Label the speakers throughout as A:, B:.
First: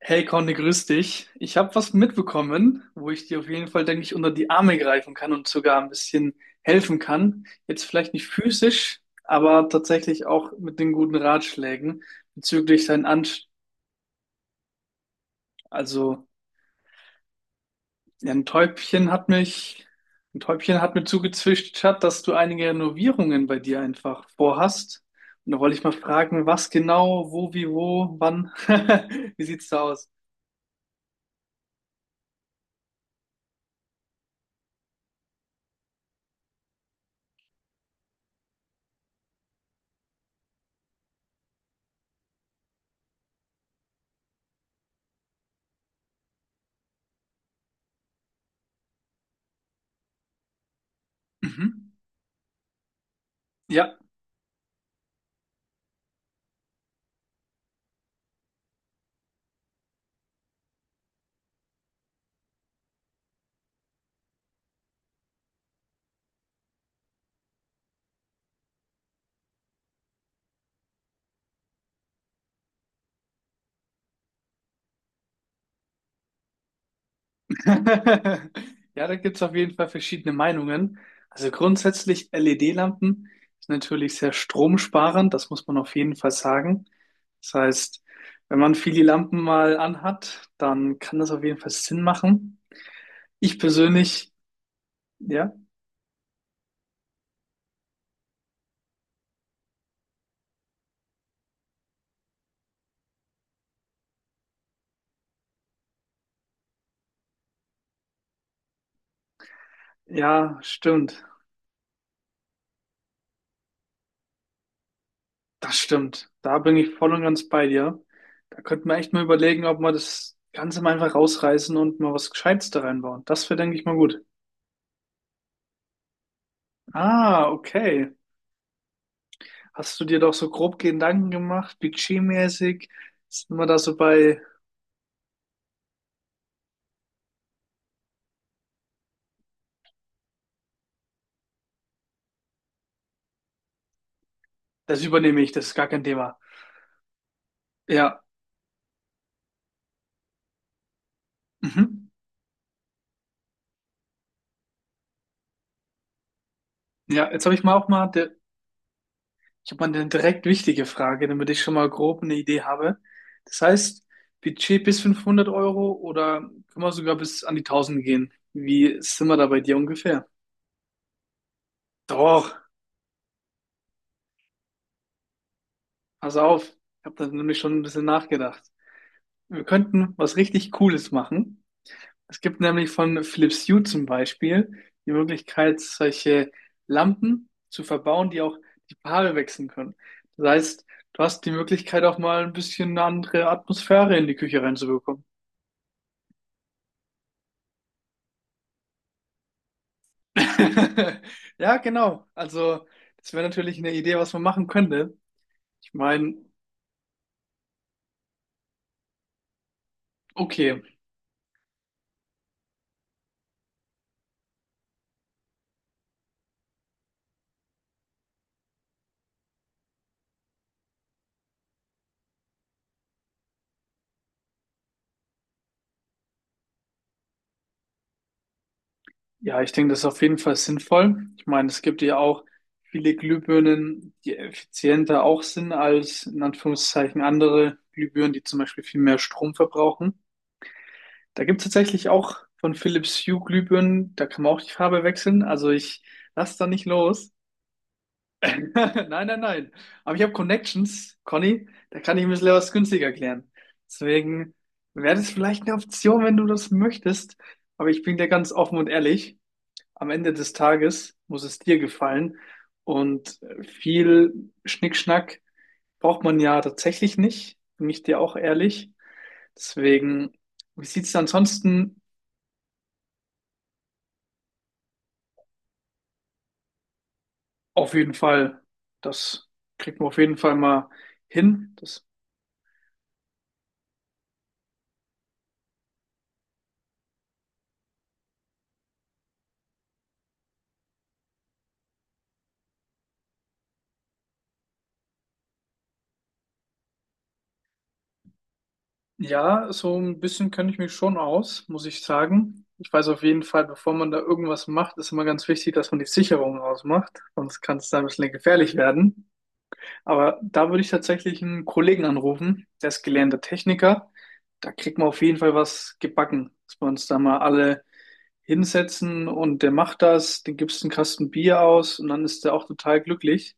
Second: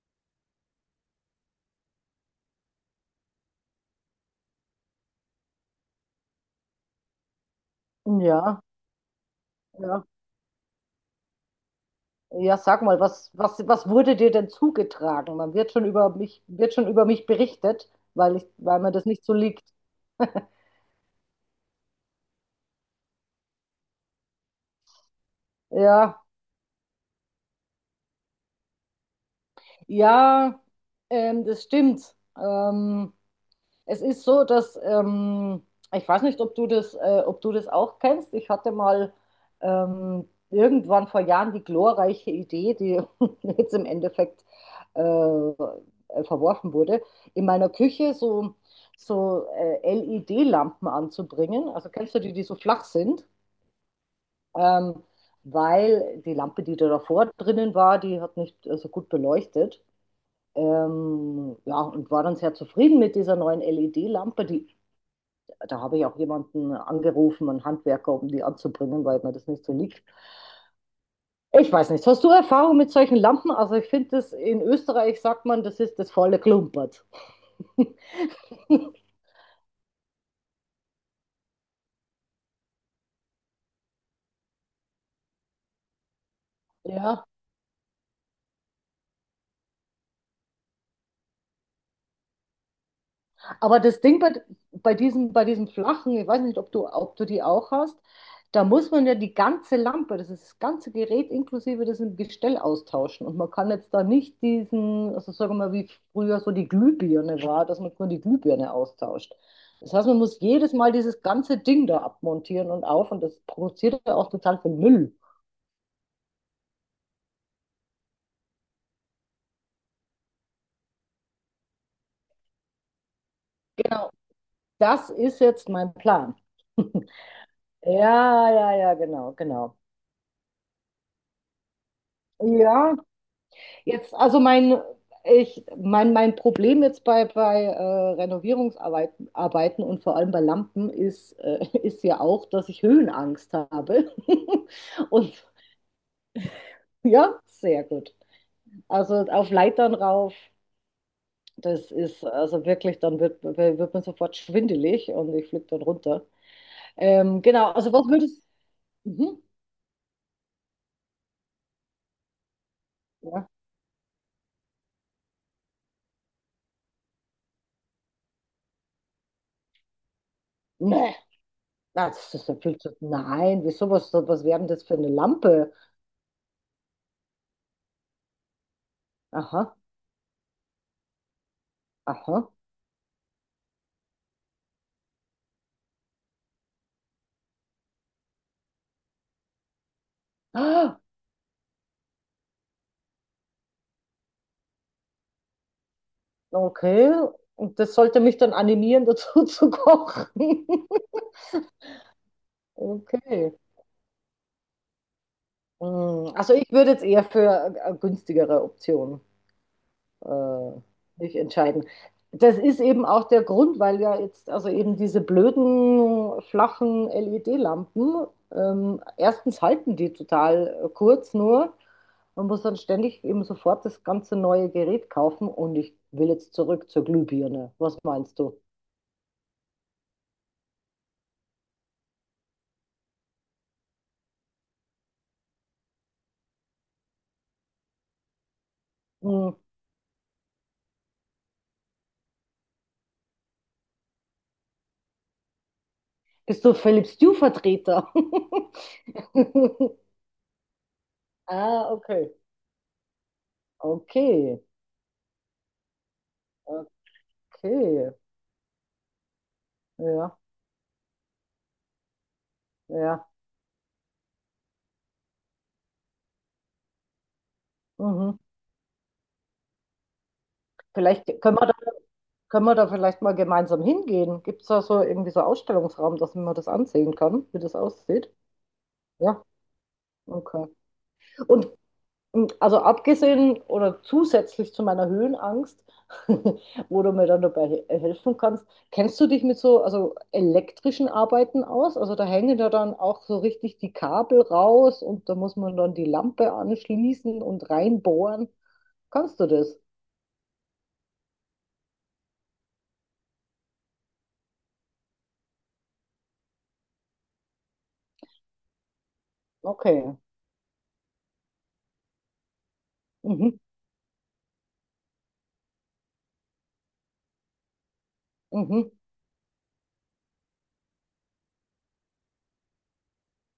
A: Hey Conny, grüß dich. Ich habe was mitbekommen, wo ich dir auf jeden Fall, denke ich, unter die Arme greifen kann und sogar ein bisschen helfen kann. Jetzt vielleicht nicht
B: Ja,
A: physisch, aber
B: ja.
A: tatsächlich auch mit den guten Ratschlägen
B: Ja, sag
A: bezüglich
B: mal,
A: sein
B: was,
A: Anst.
B: was, was wurde dir denn zugetragen? Man wird schon über
A: Also
B: mich, wird schon über mich berichtet,
A: ja,
B: weil
A: ein
B: mir das
A: Täubchen
B: nicht
A: hat
B: so liegt.
A: mich, ein Täubchen hat mir zugezwitschert, dass du einige Renovierungen bei dir einfach vorhast. Und da wollte ich mal
B: Ja,
A: fragen, was genau, wo, wie, wo, wann. Wie sieht's da aus?
B: ja, das stimmt. Ähm, Es ist so, dass ich weiß nicht, ob du das auch kennst. Ich hatte mal irgendwann vor Jahren die glorreiche Idee, die jetzt im Endeffekt äh, verworfen wurde, in meiner Küche so LED-Lampen anzubringen.
A: Mhm.
B: Also kennst du die, die so flach sind?
A: Ja.
B: Ähm, Weil die Lampe, die da davor drinnen war, die hat nicht so gut beleuchtet. Ja, und war dann sehr zufrieden mit dieser neuen LED-Lampe, die da habe ich auch jemanden angerufen, einen Handwerker, um die anzubringen, weil mir das nicht so liegt. Ich weiß nicht, hast du Erfahrung mit solchen Lampen? Also ich finde das, in Österreich sagt man, das ist das volle Klumpert.
A: Ja, da gibt es auf jeden Fall verschiedene Meinungen. Also grundsätzlich LED-Lampen sind natürlich sehr stromsparend, das muss man auf jeden Fall sagen.
B: Ja,
A: Das heißt, wenn man viele Lampen mal anhat, dann kann das auf jeden Fall Sinn machen. Ich
B: aber das Ding
A: persönlich,
B: bei
A: ja,
B: diesem flachen, ich weiß nicht, ob du die auch hast, da muss man ja die ganze Lampe, das ist das ganze Gerät inklusive diesem Gestell austauschen. Und man kann jetzt da nicht diesen, also sagen wir mal, wie früher so die Glühbirne war, dass man nur die Glühbirne austauscht. Das heißt, man muss
A: ja,
B: jedes Mal dieses
A: stimmt,
B: ganze Ding da abmontieren und auf und das produziert ja auch total viel Müll.
A: das stimmt. Da bin ich voll und ganz bei dir. Da könnte man echt mal überlegen, ob man das Ganze mal einfach rausreißen und mal was Gescheites da reinbauen. Das wäre, denke ich, mal gut.
B: Das ist jetzt mein Plan.
A: Ah, okay.
B: Ja, ja, ja, genau, genau.
A: Hast du dir doch so grob Gedanken gemacht, budgetmäßig?
B: Ja,
A: Sind wir da so
B: jetzt,
A: bei,
B: mein Problem jetzt bei, bei Renovierungsarbeiten Arbeiten und vor allem bei Lampen ist, ist ja auch, dass ich Höhenangst habe.
A: das
B: Und
A: übernehme ich, das ist gar kein Thema.
B: ja, sehr gut.
A: Ja,
B: Also auf Leitern rauf, das
A: mhm.
B: ist also wirklich, dann wird man sofort schwindelig und ich fliege dann runter.
A: Ja, jetzt habe ich
B: Genau,
A: mal auch
B: also was
A: mal,
B: würdest du. Mhm.
A: ich habe mal eine direkt wichtige Frage, damit ich schon mal grob eine Idee habe.
B: Ja.
A: Das heißt, Budget bis 500 € oder können wir sogar bis an die 1000 gehen? Wie sind wir da bei dir ungefähr?
B: Nee, na, das ist
A: Doch,
B: ja viel zu. Nein, wieso was wäre denn das für eine Lampe?
A: pass auf, ich habe da nämlich schon ein bisschen nachgedacht.
B: Aha,
A: Wir könnten was richtig Cooles machen. Es
B: aha.
A: gibt nämlich von Philips Hue zum Beispiel die Möglichkeit, solche Lampen zu verbauen, die auch die Paare wechseln können. Das heißt, du hast die Möglichkeit, auch mal ein bisschen eine andere Atmosphäre in die Küche reinzubekommen.
B: Okay, und das sollte mich dann animieren, dazu zu kochen.
A: Ja, genau. Also, das wäre
B: Okay.
A: natürlich eine Idee, was man machen könnte. Ich
B: Mm,
A: meine,
B: also ich würde jetzt eher für eine günstigere Option äh,
A: okay.
B: mich entscheiden. Das ist eben auch der Grund, weil ja jetzt also eben diese blöden, flachen LED-Lampen, erstens halten die total kurz nur. Man muss dann ständig eben sofort das ganze neue Gerät kaufen und ich will jetzt zurück zur Glühbirne. Was meinst du?
A: Ja, ich denke, das ist auf jeden Fall sinnvoll. Ich meine, es gibt ja auch viele Glühbirnen, die effizienter auch sind als in Anführungszeichen andere Glühbirnen, die zum Beispiel viel mehr Strom
B: Mm,
A: verbrauchen. Da gibt es tatsächlich auch von Philips Hue Glühbirnen, da kann man auch die Farbe wechseln. Also ich lass
B: bist
A: da
B: du
A: nicht
B: Philipp
A: los.
B: Stew-Vertreter?
A: Nein, nein, nein. Aber ich habe Connections, Conny,
B: Ah,
A: da kann ich ein
B: okay.
A: bisschen was günstiger klären. Deswegen
B: Okay.
A: wäre das vielleicht eine Option, wenn du das möchtest. Aber ich
B: Okay.
A: bin dir ganz offen und ehrlich, am Ende
B: Ja,
A: des Tages muss es dir gefallen.
B: ja.
A: Und viel Schnickschnack braucht man ja tatsächlich nicht, bin ich dir auch
B: Mhm.
A: ehrlich. Deswegen, wie sieht's denn
B: Vielleicht können wir da,
A: ansonsten?
B: Können wir da vielleicht mal gemeinsam hingehen? Gibt es da so irgendwie so Ausstellungsraum, dass man das ansehen kann, wie das
A: Auf jeden
B: aussieht?
A: Fall,
B: Ja,
A: das kriegt man auf jeden Fall
B: okay.
A: mal
B: Und
A: hin. Das,
B: also abgesehen oder zusätzlich zu meiner Höhenangst, wo du mir dann dabei helfen kannst, kennst du dich mit so also elektrischen Arbeiten aus? Also da hängen ja dann auch so richtig die Kabel raus und da muss man dann die Lampe anschließen und reinbohren. Kannst du
A: ja,
B: das?
A: so ein bisschen kenne ich mich schon aus, muss ich sagen. Ich weiß auf jeden Fall, bevor man da irgendwas macht, ist immer ganz wichtig, dass man die Sicherung ausmacht. Sonst kann es da ein bisschen gefährlich werden.
B: Okay.
A: Aber da würde ich tatsächlich einen Kollegen anrufen, der ist gelernter
B: Mhm.
A: Techniker. Da kriegt man auf jeden Fall was gebacken, dass wir uns da mal alle
B: Mhm.
A: hinsetzen und der macht das, den gibst einen Kasten Bier aus und dann ist der auch total glücklich.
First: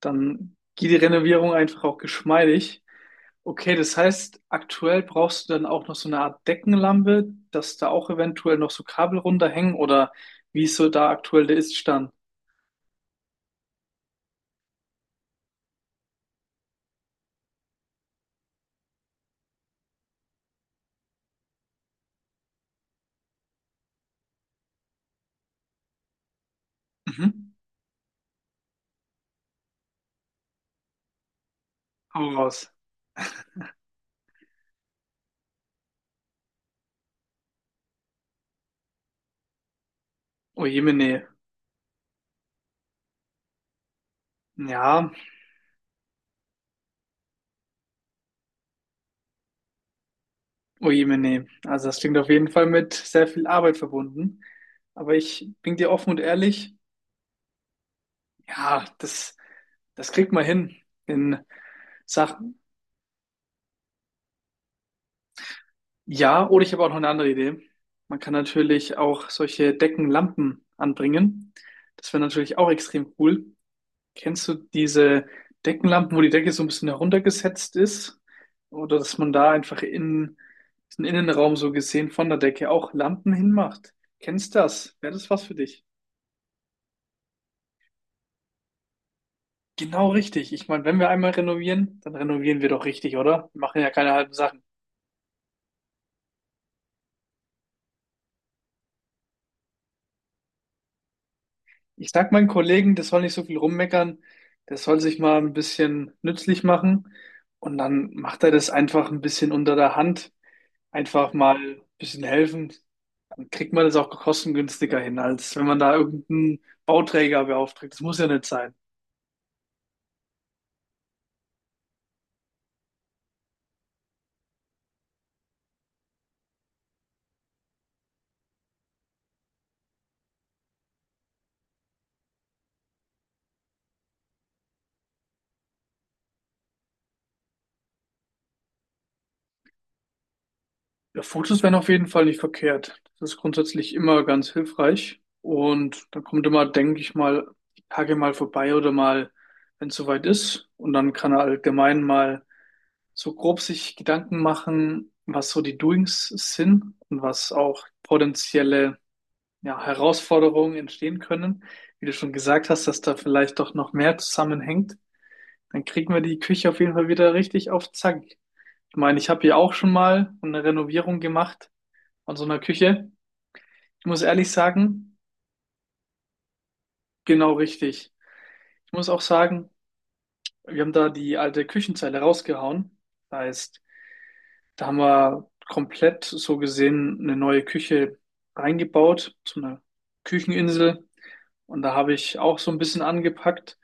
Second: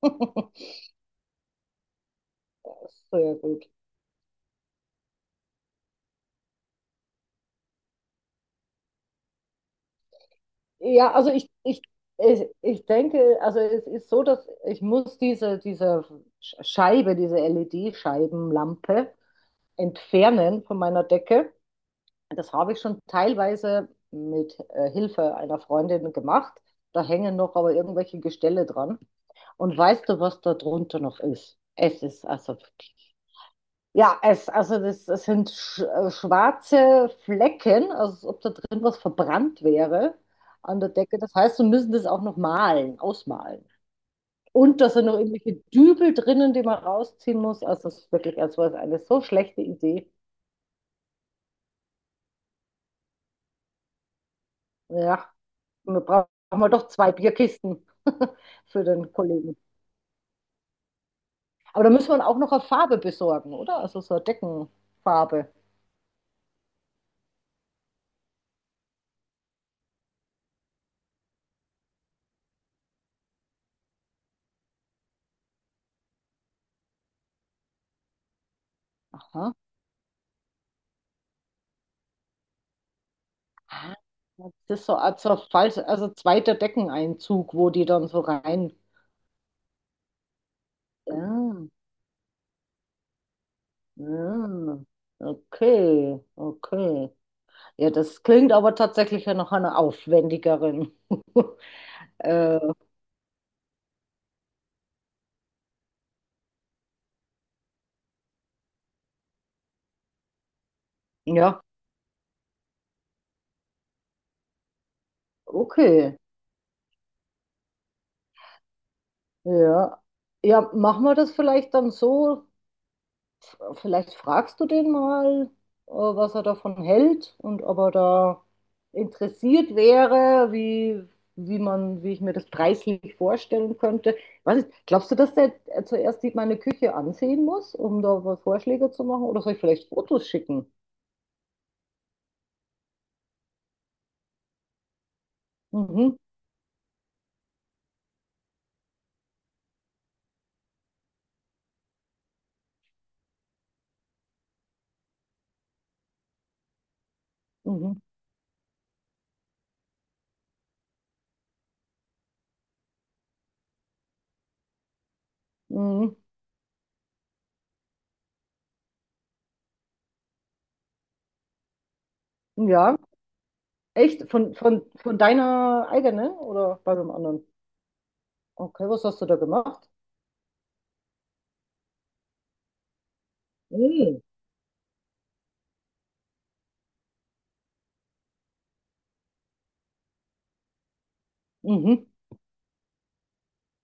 A: Dann geht die Renovierung einfach auch geschmeidig.
B: Sehr gut.
A: Okay, das heißt, aktuell brauchst du dann auch noch so eine Art Deckenlampe, dass da auch eventuell noch so Kabel runterhängen oder wie ist so da
B: Ja, also
A: aktuell
B: ich,
A: der
B: ich,
A: Iststand?
B: ich, ich denke, also es ist so, dass ich muss diese Scheibe, diese LED-Scheibenlampe entfernen von meiner Decke. Das habe ich schon teilweise mit Hilfe einer Freundin gemacht. Da hängen
A: Mhm.
B: noch aber irgendwelche Gestelle dran. Und weißt du, was da drunter noch ist? Es ist
A: Hau
B: also
A: raus.
B: ja, es, es sind schwarze Flecken, also als ob da drin was verbrannt wäre
A: Oh
B: an der Decke.
A: Jemine.
B: Das heißt, wir müssen das auch noch malen, ausmalen. Und da sind
A: Ja,
B: noch irgendwelche Dübel drinnen, die man rausziehen muss. Also es ist wirklich, es war eine so schlechte Idee.
A: oh je, meine. Also das klingt auf jeden Fall mit sehr viel Arbeit verbunden. Aber
B: Ja,
A: ich bin dir
B: wir
A: offen und
B: brauchen wir
A: ehrlich,
B: doch zwei Bierkisten
A: ja,
B: für den
A: das,
B: Kollegen.
A: das kriegt man hin in
B: Aber da müssen wir auch noch
A: Sachen.
B: eine Farbe besorgen, oder? Also so eine Deckenfarbe.
A: Ja, oder ich habe auch noch eine andere Idee. Man kann natürlich auch solche Deckenlampen anbringen. Das wäre natürlich auch extrem cool. Kennst du diese Deckenlampen, wo die Decke so ein bisschen heruntergesetzt ist? Oder dass man da
B: Aha.
A: einfach in den Innenraum so gesehen von der Decke auch Lampen hinmacht?
B: Ah, das
A: Kennst du
B: ist so
A: das? Wäre
B: als
A: das
B: so
A: was für
B: falsch,
A: dich?
B: also zweiter Deckeneinzug, wo die dann so rein.
A: Genau richtig. Ich meine, wenn wir
B: Ja,
A: einmal renovieren, dann renovieren wir doch richtig, oder? Wir machen ja keine halben Sachen.
B: ja. Okay, okay. Ja, das klingt aber tatsächlich ja nach einer aufwendigeren.
A: Ich sag meinen
B: äh,
A: Kollegen, das soll nicht so viel rummeckern, das soll sich mal ein bisschen nützlich machen und dann macht er das einfach ein bisschen unter der Hand, einfach mal
B: ja,
A: ein bisschen helfen. Dann kriegt man das auch kostengünstiger hin, als wenn man da
B: okay.
A: irgendeinen Bauträger beauftragt. Das muss ja nicht sein.
B: Ja. Ja, machen wir das vielleicht dann so. Vielleicht fragst du den mal, was er davon hält und ob er da interessiert wäre, wie man, wie ich mir das preislich vorstellen könnte. Weiß nicht, glaubst du, dass der zuerst meine Küche ansehen muss, um da was Vorschläge zu machen? Oder soll ich vielleicht Fotos schicken?
A: Ja, Fotos wären auf jeden Fall nicht verkehrt. Das ist grundsätzlich immer ganz hilfreich. Und
B: Mhm,
A: dann kommt immer, denke ich mal, die Tage mal vorbei oder mal, wenn es soweit ist. Und dann kann er allgemein mal so grob sich Gedanken machen, was so die Doings sind und was auch
B: mhm,
A: potenzielle, ja, Herausforderungen entstehen können. Wie du schon gesagt hast, dass da vielleicht doch noch mehr zusammenhängt. Dann kriegen
B: mhm.
A: wir die Küche auf jeden Fall wieder richtig auf Zack. Ich meine, ich habe hier auch schon mal eine Renovierung gemacht von so einer
B: Ja,
A: Küche. Ich muss
B: echt?
A: ehrlich
B: Von,
A: sagen,
B: von deiner eigenen oder bei dem anderen?
A: genau richtig.
B: Okay,
A: Ich
B: was
A: muss auch
B: hast du da
A: sagen,
B: gemacht?
A: wir haben da die alte Küchenzeile rausgehauen. Das heißt,
B: Mhm.
A: da haben wir komplett so gesehen eine neue Küche reingebaut, so eine Kücheninsel. Und da
B: Mhm.
A: habe ich auch so ein bisschen angepackt.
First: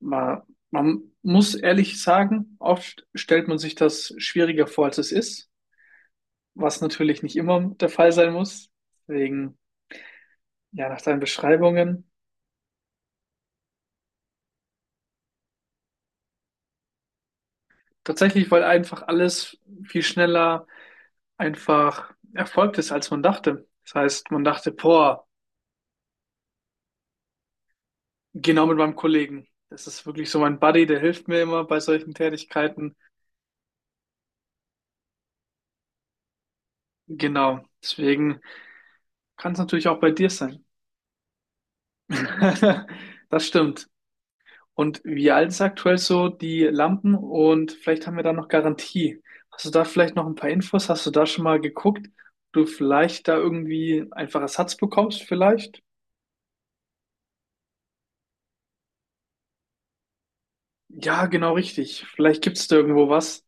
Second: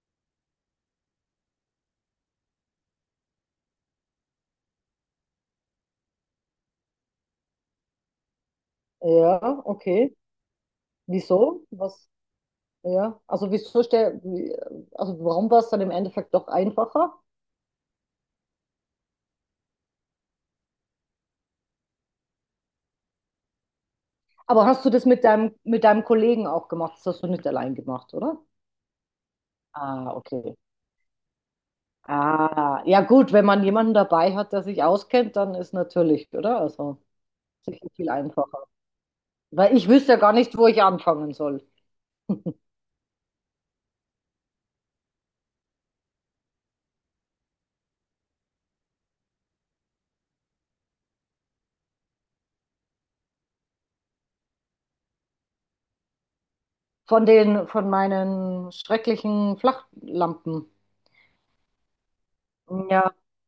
A: Man, man muss ehrlich sagen, oft stellt man sich das schwieriger vor, als es ist, was natürlich nicht immer der Fall sein muss. Deswegen,
B: Ja, okay.
A: ja, nach deinen
B: Wieso?
A: Beschreibungen.
B: Was? Ja, also also warum war es dann im Endeffekt doch einfacher?
A: Tatsächlich, weil einfach alles viel schneller einfach erfolgt ist, als man dachte. Das heißt, man
B: Aber
A: dachte,
B: hast du das
A: boah,
B: mit deinem Kollegen auch gemacht? Das hast du nicht allein gemacht, oder?
A: genau mit meinem Kollegen. Das ist
B: Ah,
A: wirklich so
B: okay.
A: mein Buddy, der hilft mir immer bei solchen
B: Ah,
A: Tätigkeiten.
B: ja gut, wenn man jemanden dabei hat, der sich auskennt, dann ist natürlich, oder? Also
A: Genau.
B: sicher viel
A: Deswegen
B: einfacher.
A: kann es
B: Weil
A: natürlich
B: ich
A: auch bei
B: wüsste ja
A: dir
B: gar nicht,
A: sein.
B: wo ich anfangen soll.
A: Das stimmt. Und wie alt ist aktuell so die Lampen? Und vielleicht haben wir da noch Garantie. Hast du da vielleicht noch ein paar Infos? Hast du da schon mal geguckt, ob du vielleicht da irgendwie einfach Ersatz bekommst, vielleicht?
B: Von den, von meinen schrecklichen Flachlampen.
A: Ja, genau richtig. Vielleicht gibt es da irgendwo
B: Ja,
A: was,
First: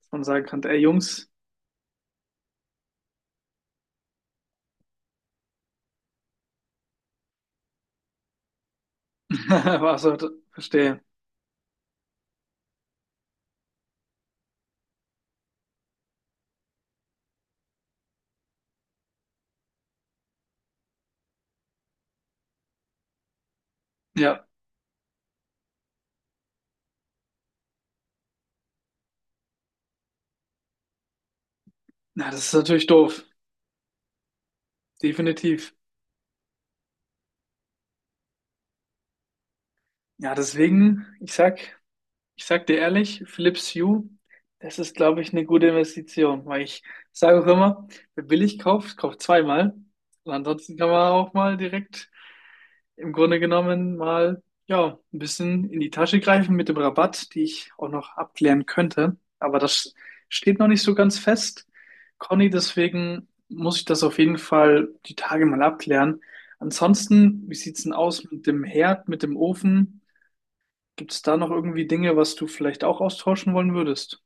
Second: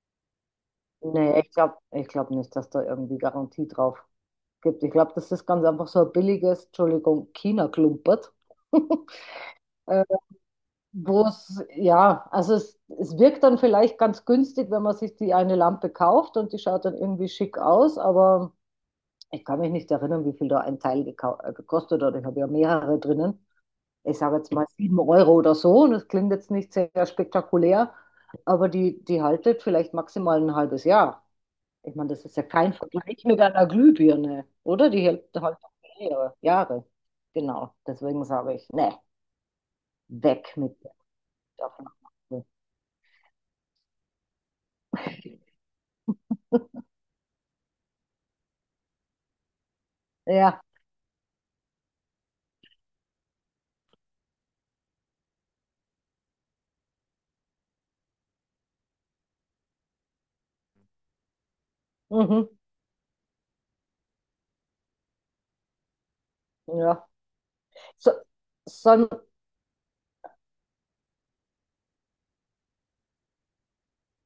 A: dass man sagen kann, ey Jungs,
B: nee, ich glaube nicht, dass da irgendwie Garantie drauf gibt. Ich glaube, das ist ganz einfach so ein billiges, Entschuldigung, China-Klumpert.
A: was
B: äh,
A: heute? Verstehe.
B: Wo es, ja, es wirkt dann vielleicht ganz günstig, wenn man sich die eine Lampe kauft und die schaut dann irgendwie schick aus, aber ich kann mich nicht erinnern, wie viel da ein Teil gekostet hat. Ich habe ja mehrere drinnen. Ich sage
A: Ja,
B: jetzt mal 7 € oder so und das klingt jetzt nicht sehr spektakulär, aber die, die haltet vielleicht maximal ein halbes Jahr. Ich meine, das
A: ja,
B: ist ja
A: das ist
B: kein
A: natürlich doof.
B: Vergleich mit einer Glühbirne, oder? Die hält halt
A: Definitiv.
B: mehrere Jahre. Genau, deswegen sage ich, ne,
A: Ja,
B: weg mit der
A: deswegen, ich sag, ich
B: Stoffnadel.
A: sag dir ehrlich, Philips Hue, das ist, glaube ich, eine gute Investition, weil ich sage auch immer, wer billig kauft, kauft zweimal. Und
B: Ja,
A: ansonsten kann man auch mal direkt im Grunde genommen mal ja, ein bisschen in die Tasche greifen mit dem Rabatt, die ich auch noch abklären könnte. Aber das steht noch nicht so ganz fest,
B: mhm,
A: Conny, deswegen muss ich das auf jeden Fall die Tage mal abklären.
B: ja.
A: Ansonsten, wie sieht's denn
B: So,
A: aus mit dem Herd,
B: so,
A: mit dem Ofen? Gibt es da noch irgendwie Dinge, was du vielleicht auch austauschen wollen würdest?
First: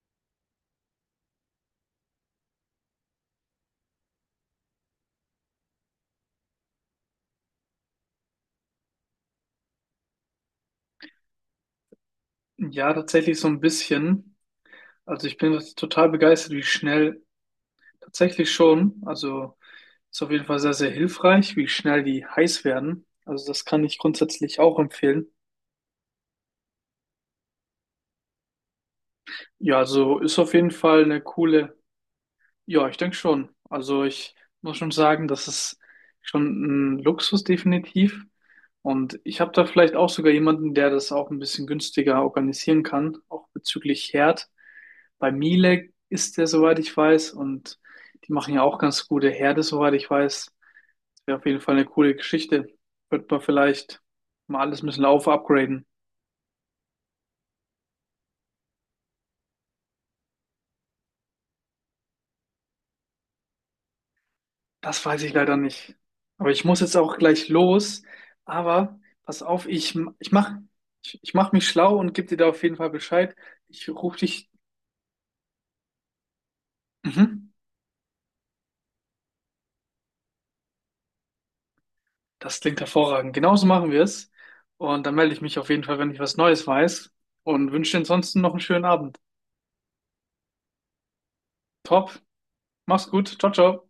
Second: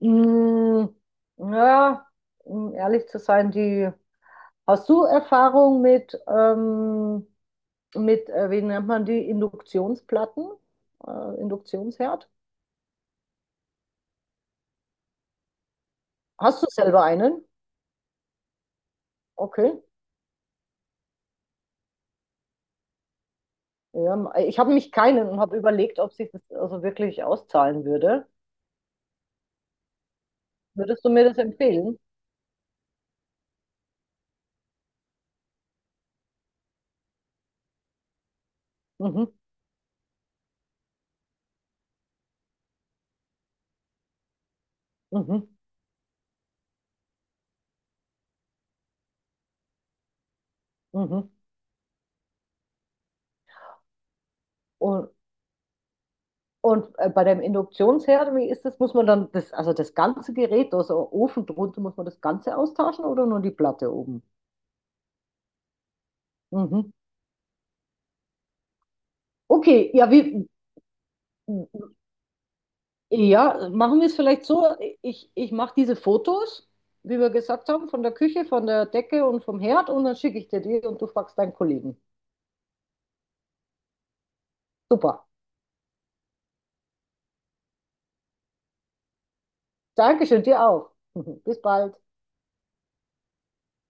B: mh, ja, um ehrlich zu sein, die, hast du Erfahrung mit, wie nennt man die, Induktionsplatten, Induktionsherd?
A: Ja, tatsächlich so ein bisschen. Also ich bin total begeistert,
B: Hast
A: wie
B: du selber
A: schnell
B: einen?
A: tatsächlich schon, also
B: Okay.
A: ist auf jeden Fall sehr, sehr hilfreich, wie schnell die heiß werden. Also das kann ich
B: Ja,
A: grundsätzlich
B: ich habe
A: auch
B: mich
A: empfehlen.
B: keinen und habe überlegt, ob sich das also wirklich auszahlen würde.
A: Ja, also ist auf jeden Fall
B: Würdest du
A: eine
B: mir das
A: coole,
B: empfehlen?
A: ja, ich denke schon. Also ich muss schon sagen, das ist schon ein Luxus definitiv. Und
B: Mhm,
A: ich habe da vielleicht auch sogar jemanden, der das auch ein bisschen günstiger organisieren kann, auch bezüglich Herd. Bei
B: mhm,
A: Miele ist der, soweit ich weiß, und die machen ja auch ganz gute Herde, soweit ich weiß,
B: mhm.
A: wäre auf jeden Fall eine coole Geschichte. Wird man vielleicht mal alles ein bisschen
B: Und,
A: auf upgraden.
B: und bei dem Induktionsherd, wie ist das? Muss man dann das, also das ganze Gerät, also Ofen drunter, muss man das Ganze austauschen oder nur die Platte oben?
A: Das weiß ich leider nicht. Aber ich muss
B: Mhm.
A: jetzt auch gleich los. Aber pass auf,
B: Okay,
A: ich, ich mach, ich, ich mach mich schlau und gebe dir da auf jeden Fall Bescheid.
B: ja,
A: Ich
B: machen wir es
A: rufe
B: vielleicht
A: dich.
B: so. Ich mache diese Fotos, wie wir
A: Mhm.
B: gesagt haben, von der Küche, von der Decke und vom Herd und dann schicke ich dir die und du fragst deinen Kollegen.
A: Das klingt hervorragend. Genauso machen wir es. Und dann
B: Super.
A: melde ich mich auf jeden Fall, wenn ich was Neues weiß. Und wünsche dir ansonsten noch einen schönen Abend.
B: Dankeschön, dir auch. Bis bald.
A: Top. Mach's gut. Ciao, ciao.